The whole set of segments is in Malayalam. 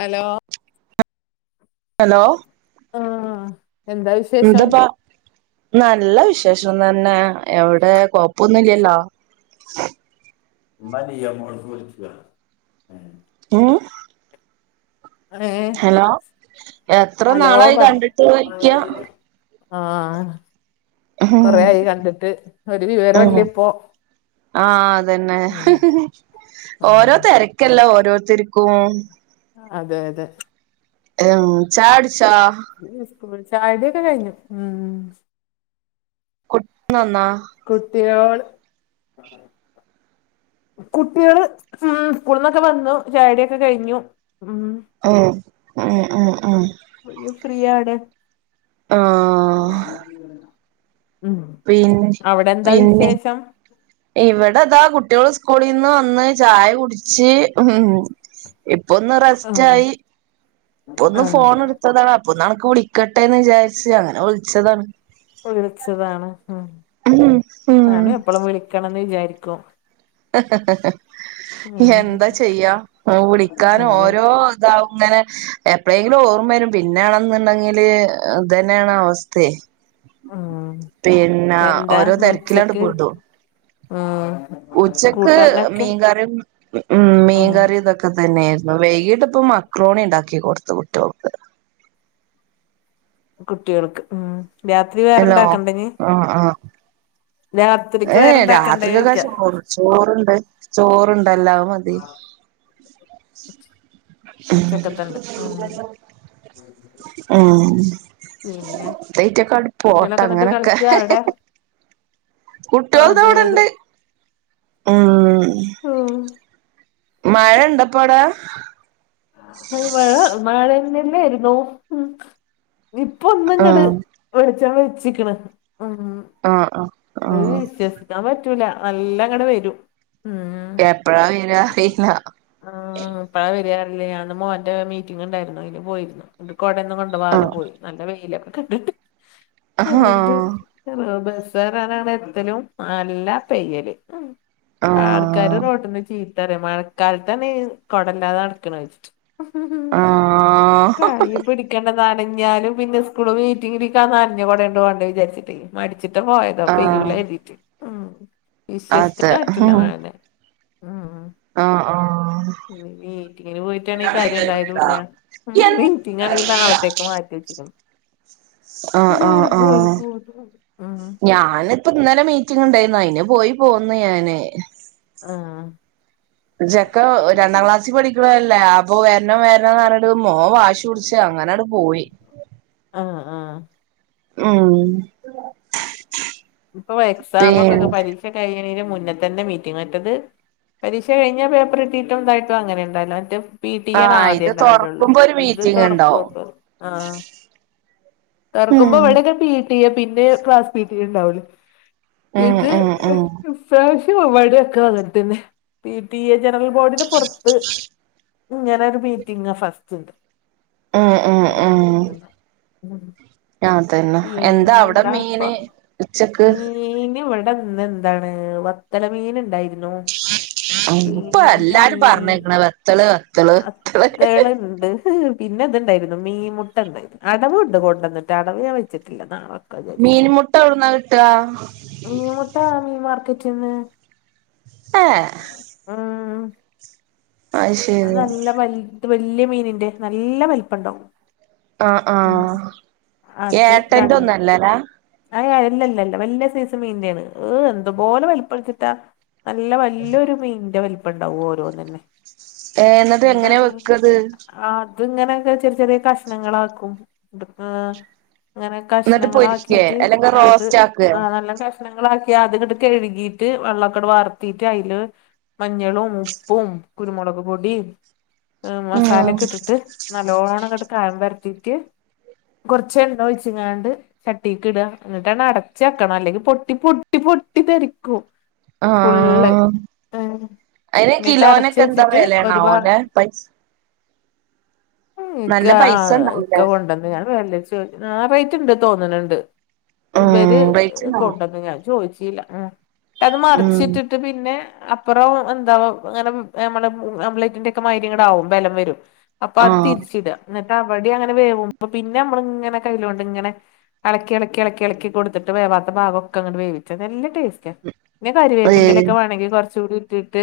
ഹലോ ഹലോ ആഹ് എന്താ വിശ് എന്തപ്പ നല്ല വിശേഷം തന്നെ എവിടെ കൊയപ്പൊന്നും ഇല്ലല്ലോ [inaudible] ഉമ്മ ലിയ മോൾക്ക് വിളിക്കുവാ ഉം ഏഹ് ഏഹ് ഹലോ എത്ര ഹലോ നാളായി പറ കണ്ടിട്ട് [unintelligible] ആഹ് ഉം കൊറെയായി കണ്ടിട്ട് ഒരു വിവരോല്ല ഇപ്പോ ആഅതെന്നെ ഉം ഓരോ ആഹ് തെരക്കല്ലെ ഓരോരുത്തര്ക്കും അതെ അതെ മ് ചായുടിച്ചാ ഇന്ന് സ്കൂൾ ചായുടിക്കെ കഴിഞ്ഞു ആ [unintelligible] കുട്ടിയോൾ കുട്ടികള് ഉ സ്കൂളിന്നൊക്കെ വന്നു ചായടിയൊക്കെ കഴിഞ്ഞു ഉ. ഓ! ഉം. ഉം. ഉം. [unintelligible] ഫ്രീ ആണ് ആ ഉ പിന്നെ അവിടെ എന്താ പിന്നെ വിശേഷം ഇവിടെതാ കുട്ടികൾ സ്കൂളിൽ നിന്ന് വന്ന് ചായ കുടിച്ച് ഉം ഇപ്പൊ ഒന്ന് റെസ്റ്റ് ആഹ് ആയി. പ്പൊന്ന് ആഹ് ഫോണ് എടുത്തതാണ് അപ്പൊന്ന് അനക്ക് വിളിക്കട്ടെന്ന് വിചാരിച്ച് അങ്ങനെ വിളിച്ചതാണ്. വിളിച്ചതാണ് മ് ഉം ഉം ഞാനും എപ്പഴും വിളിക്കണം ന്ന് വിചാരിക്കും. ഉം എന്താ ചെയ്യാ വിളിക്കാൻ അതെ ഓരോ താവുങ്ങനെ എപ്പഴെങ്കിലും ഓർമ്മ വരും പിന്നൊണെന്നുണ്ടെങ്കില് തന്നെയാണ് അവസ്ഥെ ഉം പിന്നെ ഓരോ തിരക്കിലങ്ങട് പോണ്ടു മ് ഉച്ചക്ക് മീൻകറിയും മ് ഉം മീൻകറിയും ഇതൊക് ഒക്കെ തന്നെയായിരുന്നു വൈകിട്ടപ്പൊ മക്രോണി ഉണ്ടാക്കി കൊടുത്തു കുട്ടി ഓൾക്ക്. കുട്ടിയൾക്ക് ഉം. രാത്രി ഹലോ വേറെണ്ടാക്കണ്ടെഞ്ഞ്? ആഹ് ആഹ് രാത്രിക്ക് ഏഹ് വേറെണ്ടാക്കണ്ടേ രാത്രിക്കൊക്കെ [unintelligible] ക്ക. ചോറ് ചോറുണ്ട്. ചോറ്ണ്ടല്ലോ. അത് മതി. മ് ഉച്ചക്കത്തണ്ട് ഉം അ പിന്നെ തെയ്‌റ്റെക്കെ ണ്ട്‌ പോട്ടെ കുട്ടികളൊക്കെ എന്നിട്ട് അങ്ങനൊക്കെ കളിക്കാ അവിടെ കുട്ടിൾ താ അവിടെണ്ട് മ് മഴ ഇണ്ടപ്പവിടാ അഹ് മഴ മഴന്നല്ലേ ന്നു ഇപ്പ ഒന്ന്ങ്ങട് ആഹ് വെളിച്ചാണ ഓയിച്ചിക്കണ് ഉ ആഹ് ഒരു ആഹ് വിശ്വസ് - - ഇടാൻ പറ്റൂല നല്ല ഇങ്ങട് വരും ഉം എപ്പഴാ വരാ അറീല്ല ആ എപ്പഴാ വരിയാ [unintelligible] ഞാന്ന് മോന്റെ മീറ്റിംഗ് ഉണ്ടായിരുന്നു അയിന് പോയിരുന്നു എന്നിട്ട് കോടെന്നും കോണ്ട്‌ വാതെ പോയി നല്ല വെയിലൊക്കെ കണ്ടിട്ട് ആഹ് ആഹ് അന്നിട്ട് ബസ്സ് കയറാൻ അവിടെ എത്തലും നല്ല പെയ്യല് ആർക്കാര് ആഹ് റോട്ന്ന് ചീത്തറിയ മഴക്കാലത്തന്നെ ഈ കൊടല്ലാതെ നടക്കണ് ആഹ് കയ് ഇപിടി ക്ക ണ്ട നനഞ്ഞാലും പിന്നെ സ്കൂള് മീറ്റിങ്ങിലിക്കാ നനഞ്ഞ കൂടേണ്ട പോണ്ട് വിചാരിച്ചിട്ടേ മടിച്ചിട്ട് പോയതോ ആഹ് പെയ്യൂലായിരെതിറ്റ് ഉ അതെ വിശ്വസിക്കാൻ പറ്റൂല്ല മഴനെ മ് മ് ആ ഹ മ് മീറ്റിങ്ങിന് പോയിട്ടാണെ കാര്യം ഇണ്ടായതുല്ല്യ ഉ മീറ്റിങ്ങാണെങ്കി നാളത്തേക്ക് മാറ്റി വെച്ചക്കുന്നു ആ ആ ആ പോയി ഉം ഞാൻ ഇപ്പൊ ഇന്നലെ മീറ്റിംഗ് ഉണ്ടായിരുന്നു അയിന് പോയി പോന്ന് ഞാന് ആ ചെക്കൻ രണ്ടാം ക്ലാസ്സിൽ പഠിക്കണ അല്ലേ അപ്പൊ വരണം വരണം പറ ട്ട് മോൻ വാശി പിടിച് അങ്ങനെ അങ്ങൻട്പോയി. ആഹ് ആഹ് ഉം ഇപ്പൊ എക്സാമ് ഒക്കെ പിന്നെ പരീക്ഷ കഴിണെന് മുന്നെ തന്നെ മീറ്റിംഗ് വച്ചത് പരീക്ഷ കഴിഞ്ഞാൽ പേപ്പർട്ടീട്ടും ഇതായിട്ടും അങ്ങനെ ഉണ്ടാലോ മറ്റും പി ട്ടി യാ ണ് ആഹ് ആദ്യം ഇത് ഉണ്ടാവലുള്ളൂ തുറക്കുമ്പോ ഒരു ഇത് മീറ്റിംഗ് ഉണ്ടാവും തുറക്കുപ്പം ആഹ് തൊറക്കുമ്പോ ഉം ഇവിടെയൊക്കെ പി ടി എ പിന്നെ ക്ലാസ് പി ടി എ ഉണ്ടാവല് ഉം ഇത് ഉം ഉം ഇപ്രാവശ്യം മഴൊക്കെ അങ്ങൻത്തന്നെ പി ടി എ ജനറൽ ബോർഡിന് പൊറത്ത് ഇങ്ങനെ ഒരു മീറ്റിംഗ ഫസ്റ്റ്ണ്ട് ഉം ഉം ആഹ് [unintelligible] ഉം ഞാൻ തൻ പിന്നെന്താപ്പൊ ഉച്ചക്ക് മീൻ ഇവിടന്ന് ന്താണ് വത്തല്മീൻണ്ടായിനു ഇതിപ്പൊ എല്ലാരും മീൻ പറഞ്ഞേക്കണ് വെത്തള് വെത്തള് വത്തളുണ്ട് പിന്നെ ഇതുണ്ടായിന്നു മീൻ മുട്ടണ്ട്. അടവുണ്ട് കൊണ്ടന്നിട്ട് അടവ് ഞാൻ വെച്ചിട്ടില്ല നാളെ മീൻ മുട്ട എവിടുന്നാ കിട്ടാ മീ മുട്ട മീ മാർക്കറ്റിന്ന് ഏഹ് ഉം [unintelligible] അത് നല്ല വൽത് വല്യ മീനിന്റെ നല്ല വലിപ്പംണ്ടാവും ആഹ് ആഹ് ഏട്ടന്റെ ഒന്നും അല്ലലാ [unintelligible] ഇല്ല ഇല്ല ഇല്ല വല്യ സൈസ് മീന്റെയാണ് ഏഹ് എന്തൊ പോലെ വലിപ്പാ വെച്ചിട്ടാ നല്ല വല്ല്യൊരു മീന്റെ വലിപ്പംണ്ടാവും ഓരോന്നന്നെ ഏഹ് എന്നിട്ട് എങ്ങനെ വെക്കത് അത്ങ്ങനെയൊക്കെ ചെറിയ ചെറിയ കഷ്ണങ്ങളാക്കും [unintelligible] അങ്ങനെ എന്നിട്ട് പൊരിക്കേ കഷ്ണങ്ങളാക്കിട്ട് അല്ലെങ്കിൽ അത് റോസ്റ്റ് ആക്കേ ആഹ് നല്ല കഷ് കഷ്ണങ്ങളാക്കി അത്ങ്ങട്ട് കഴുകീട്ട് വെള്ളൊക്ക അങ്ങട് വാർത്തീട്ട് അയില് മഞ്ഞളും ഉപ്പും കുരുമുളക് പൊടീം മസാലൊക്കെ ഇട്ടിട്ട് നല്ലോണംങ്ങട്ട് കായം പെരറ്റീട്ട് കൊറച്ച് എണ്ണ ഒഴിച്ചിങ്ങാണ്ട് ചട്ടിക്ക് ഇട ഇന്നിട്ടൺ അടച്ച് വെക്കണം അല്ലെങ്കി പൊട്ടി പൊട്ടി പൊട്ടി തെറിക്കും ഫുള്ള് ആഹ് അയിന് എന്നിട്ട് അടച്ച് കിലോനക്കെ എന്താ വെച്ചിട്ട് ഒരു വിലേണാവോ ഭാഗം ല്ലേ പൈസ ഉം ഇക്ക നല്ല പൈസ ആഹ് ഉണ്ടാവൂലേ ഇക്ക കൊണ്ട ഞാൻ വെല വെച്ചു ആഹ് റേറ്റ് ഇണ്ട് തോന്നണ് ണ്ട് ഇവര് ഉം റേറ്റ് ഉണ്ടാവും കൊണ്ടന്ന് ഞാൻ ചോയ്ച്ചീല്ല ഉം അത് ഉം മറിച്ചിട്ടിട്ട് ട്ട് പിന്നെ അപ്പറം എന്ത നോ അങ്ങനെ എമ്മളെ ആമ്പ്ലേറ്റ്ന്റെക്കെ മാരിങ്ങട്ട് ആകും. ബലം വരും. അപ്പൊ അത് ആഹ് തിരിച്ചിട ന്ന ട്ട അവടേം അങ്ങനെ വേവും. അപ്പൊ പിന്നെ അമ്മള്ങ്ങനെ കൈയിലോണ്ട് ഇങ്ങനെ എളക്കി എളക്കി എളക്കി എളക്കി കൊടുത്തിട്ട് വേവാത്ത ഭാഗൊക്ക അങ്ങട് വേവിച്ച നല്ല ടേസ് [unintelligible] പിന്നെ കരി ഏ വേപ്പിന്റെലേക്ക വേണെങ്കി കുറച്ച് കൂടി ഇട്ടിട്ട്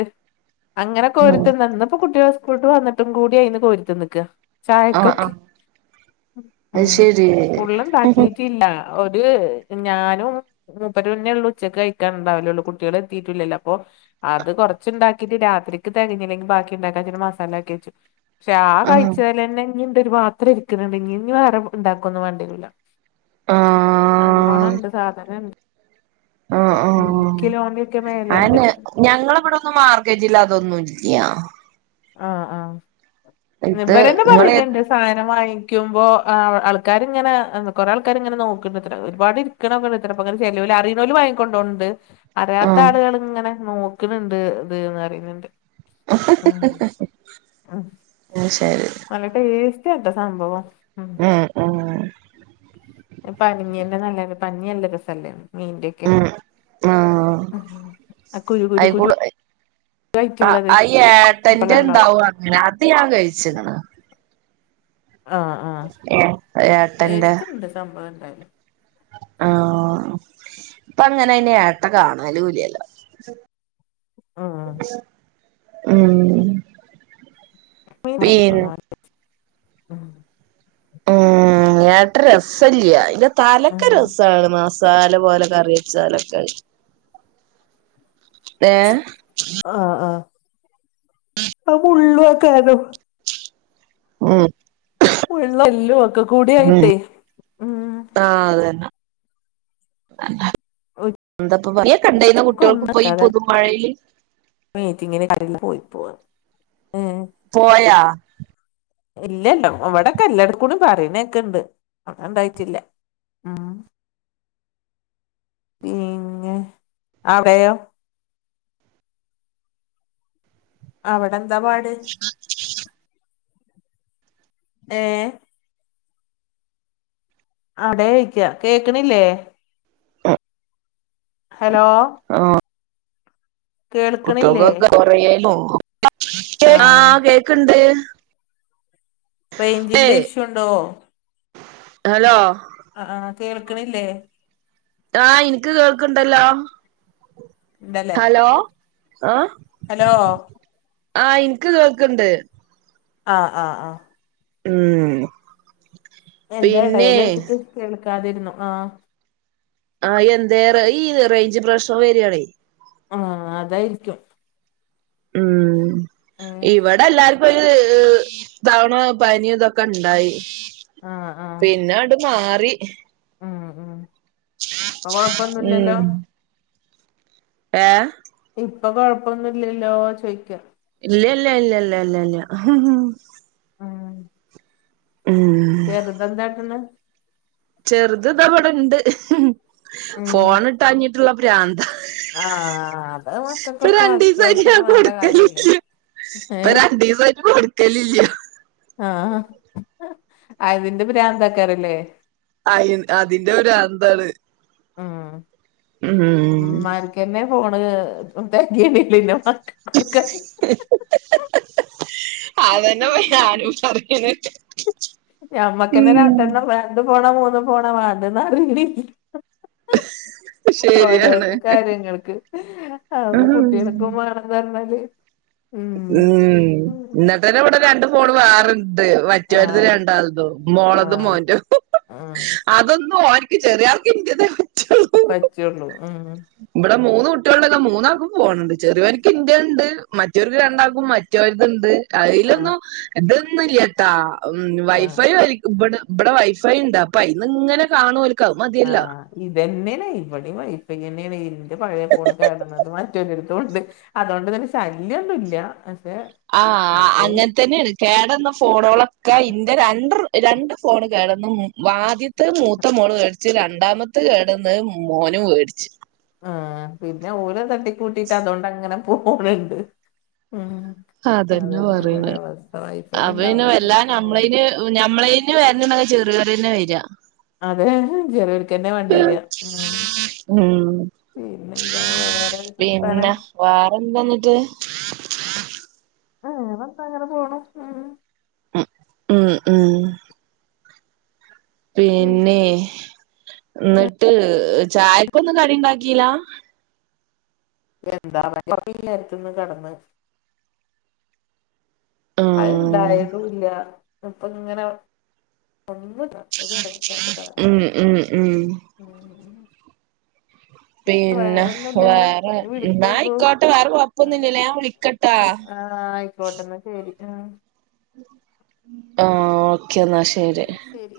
അങ്ങനെ ആഹ് കോരിത്തിന്ന ഇന്ന്പ്പൊ കുട്ടിയേള് സ്കൂള്ട്ട് വന്നിട്ടും കൂടി അയിന്ന് കോരിത്തിന്ന്ക്ക ആഹ് ചായക്കൊക്കെ ആഹ് അത് ഉം ശരി ഫുള്ളും ആഹ് ഇണ്ടാക്കീട്ടില്ല ഒര് ഞാനും മൂപ്പരന്നെയുള്ളൂ ഉച്ചക്ക് കഴിക്കാണ്ടാവലൊള്ളൂ കുട്ടിയേള് എത്തീട്ടില്ലല്ലോ അപ്പൊ അത് കൊറച്ചുണ്ടാക്കിട്ട് രാത്രി ക്ക് തെകഞ്ഞിലെങ്കി ബാക്കിണ്ടാക്കാ മസാല ആക്കി വെച്ചു. പക്ഷെ ആഹ് കഴിച്ചേലെന്നെ ഇഞ്ഞിണ്ട് ഒരു പാത്രം ഇരിക്കണണ്ട്. ഇഞ്ഞി വേറെ ഇണ്ടാക്കൊന്നും വേണ്ടിയേരൂല ആഹ് നല്ലോണംണ്ട് സാധനണ്ട് ഉം കിലോന്റെയൊക്കെ മേലേണ്ട് ഞങ്ങളവിടൊന്നും മാർക്കറ്റിലതൊന്നും ഇല്ല്യ ആഹ് ആഹ് ഇത് ഇവരന്നെ നിങ്ങള് ഏത് പറയ്ന്ന്ണ്ട് സാധനം വാങ്ങിക്കുമ്പോ അ ആൾക്കാര് ഇങ്ങന കൊറേ ആൾക്കാര് ഇങ്ങനെ നോക്ക്ണ്ട് ത്രെ ഒരുപാട് [unintelligible] ചെലോല് അറീണോല് വാങ്ങി കൊണ്ടോണ് ണ്ട്‌ അറിയാത്ത ആളുകൾ ആഹ് ഇങ്ങനെ നോക്ക്ണണ്ട് ഇത് പറീണ് ണ്ട് ഉം ഉം എന്നാ ശരി നല്ല ടേസ്റ്റ് ആട്ടോ സംഭവം ഉം ഏഹ് എഹ്. പനിയെല്ലാം നല്ല പനില്ല രസംല്ലേ മീന്റെ ഒക്കെ ഉം ഉം ആ കുരു കുരു അയ്ക്കൂ കുരു അയിക്കൂ ആ ആയിട്ടുള്ളത് അയ അപ്പല ഉണ്ടാവും ഏട്ടന്റെണ്ടാവും അങ്ങനെ അത് ഞാൻ കഴിച്ചിന്ന് ആഹ് ആഹ് ഏഹ് ഏട്ടന്റെ ടേസ്റ്റ്ണ്ട് സംഭവം എന്തായാലും ആഹ് ഇപ്പങ്ങനെ അയി ഏട്ട കാണലൂലല്ലോ ഉം ഉം മീൻ പീ വാങ്ങിക്കൊണ്ടു വന്നു. ഉം ഏട്ട രസല്ല അയ്ന്റെ തലക്ക ഉം രസാണ് സാല പോലെ കറ്യച്ചാലൊക്കെ. ഏഹ്. ആഹ് ആഹ് അ മുള്ള്വക്കാരം. ഉം മുള്ളെല്ലൂ ഒക്കെക്കൂടി ആയിട്ടേ. ഉം ആഹ് അത് തന്ന എന്തപ്പ പറ കണ്ടെയിന്നു ഉച്ചക്ക് കുട്ടികൾക്ക് പോയി ഈ ഒന്നക്കാതെ പൊതുമഴയിൽ മീറ്റിങ്ങിന് കടെൽന്ന് പോയി പോവാ ഏഹ്. പോയാ ഇല്ലല്ലോ വടൊക്കെ എല്ലാട്ക്കൂടി പറിണേക്ക്ണ്ട് അവിടെണ്ടായ്റ്റില്ല. ഉം പിന്നെ അവ്ടെയോ. അവടെന്താ പാട്. ഏ അടെയ്ക്ക്യ കേക്കണില്ലേ ഹലോ. ആഹ്. കേൾക്കണില്ലേ കുട്ടികക്കൊക്കെോ [unintelligible] ആഹ് കേക്കണ്ട് റയ്ഞ്ചിന്റെ ഇഷ്യൂ ഉണ്ടോ ഹലോ. അ ആ കേൾക്കണില്ലേ ആഹ് ഇൻക്ക് കേക്ക്‌ണ്ടല്ലോ ഇണ്ടല്ലേ ഹലോ ആഹ്. ഹലോ. ആഹ് ഇൻക്ക് കേൾക്ക്ണ്ട്. ആഹ് ആഹ് ആഹ്. ഉം പിന്നെ എന്റെടെയില് വെച്ച്ട്ട് കേൾക്കാതിര്ന്നു ആഹ്. ആഹ് എന്തേ റെ ഈ റെയ്ഞ്ച് പ്രശ്നം വര്യാണേ. ആം അതായിരിക്കും ഉം ഇവടെല്ലാർ- പ്പഴ് തവണ പനി തൊക്കെണ്ടായി ആഹ് ആഹ് പിന്നണ്ട്. മാറി. ഉം ഉം അൊ കൊഴപ്പൊന്നുംല്ലല്ലോ ഉം ഏഹ്. ഇപ്പൊ കൊഴപ്പൊന്നുംല്ലല്ലോ ചോയ്ക്ക ഇല്ല ല്ല ഇല്ല ഇല്ല ഇല്ല ഇല്ല. ആഹ്. ഉം [unintelligible] തെന്താട്ട്ണ്. ചെറുത് തവിടെണ്ട് ഉം ഫോണ ഇട്ടാഞ്ഞി്ട്ട് ള്ള ഭ്രാന്ത. ആഹ്. പ്പം മക്കൾക്കൊക്കെ രണ്ടിസായിട്ട് അത്യാവശ്യം ഞാൻ വേണ്ട കാര്യല്ലേ കൊടുക്കലില്ല പ്പം ഏഹ് രണ്ടിസായിട് കൊടു കല്ലില്ല ആഹ് അതിന്റെ ഭ്രാന്തആകാരല്ലേ അ അതിന്റെ ഭ്രാന്താണ്. ഉം ഉ ഉം മ എന്നെ ഫോൺ ഇതാകിലെനോ മക്കൾക്കും കൊടുക്കാൻ അതെന്നെപ്പോ ഞാനും പറയ്ണത് നമ്മക്കെന്നെ രണ്ടെണ്ണം രണ്ട് ഫോണോ മൂന്ന് ഫോണോ വാണ്ടിന്ന്അറിയേണില്ല ശരിയാണ് ഓരോരോ കാര്യങ്ങൾക്ക് അതു ഉം കുട്ടികൾക്കും വേണന്ന് പറഞ്ഞാല് ഉം ഇന്നിട്ടന്നെ ഇവിടെ രണ്ട് ഫോൺ വേറണ്ട് മറ്റൊരുത് ആഹ് രണ്ടാളുത്തും മോളതും ആഹ് മോന്റതും ഉം അതൊന്നും ഓന്ക് ചെറിയൾക് ഇന്റത്തെ പറ്റുള്ളൂ പച്ചേള്ളൂ ഉം [unintelligible] ഇവിടെ മൂന്ന് കുട്ടികളുണ്ടെങ്കി മൂന്നാകും ഫോണുണ്ട് ചെറിയാൾക് ഇന്റെണ്ട് മറ്റൊര്ക് രണ്ടാൾക്കും മ മറ്റൊരുത്ണ്ട് ആഹ് അതിലൊന്നും ഇതൊന്നും ഇല്ലാട്ടാ ആഹ് വൈഫൈ വലി ഇബടെ ഇബടെ വൈഫൈ ഉണ്ട് അപ്പം അയിന്ന് ഇങ്ങനെ കാണുഓല് ആഹ് ഇതന്നെണ് ഇവിടെയും വൈഫൈതന്നെണ് ഇന്റെ പഴയ ഫോൺ കേടന്നത് മറ്റൊന്റെടുത്ത് കൊടുത്ത് അതുകൊണ്ട് തന്നെ ശല്യംന്നും ഇല്ല പക്ഷെ. ആഹ് വൈഫൈ അങ്ങൻതന്നെണ് കേടുന്ന ഫോണുകളൊക്കെ ഇന്റെ രണ്ട് രണ്ട് ഫോൺ കേടുന്ന് വാ ത്തെ മൂത്ത മോള് മേടിച് രണ്ടാമത്തെ കേടന്ന് മോനും മേടിച്ചു ആ പിന്നെ ഓലത് തട്ടി കൂട്ടിട്ട് അതൊണ്ട് അങ്ങനെ പോകണ്‌ണ്ട് ഉ അതന്നെ ഇവിടെ അവസ്ഥ വൈഫൈ ഉണ്ടാവകുമ്പോ പിന്നെ പറയേണ്ടെ ഓ ഞമ്മളേന് വരുന്നുണ്ടെങ്കിൽ ചെറിയോർ തന്നെ വെര അതെ ചെ കെന്നെ വാണ്ടിവെര ഉം പിന്നെ എന്താ വേറെ വർത്താനം വേറെന്താന്നട്ട് വേറെന്താ അങ്ങനെ പോണു. ഉ ഉം ഉം ഉം പിന്നെ ന്നട്ട് ചായക്കൊന്നും കടി ഉണ്ടാക്കില്ല [unintelligible] എന്താല്ലരത്തന്ന് കിടന്ന് ആഹ് അത്ണ്ടായതുല്ല ഇപ്പൊ ഇങ്ങനെ ഒന്നുതാ ഉം ഉം ഉം ഉം പിന്നെ വേറെന്നുല്ലല്ലോ വേറൊ ഇനി വിളിക്കോണ്ടു ന്നായിക്കോട്ടെ വേറെ കൊയപ്പന്നുയില്ലലോ ഞാൻ വിളിക്കട്ടാ ആഹ് ആയിക്കോട്ടന്നാ ശരി ഉ ആഹ ഓക്കേ എന്നാ ശരി ആ ശരി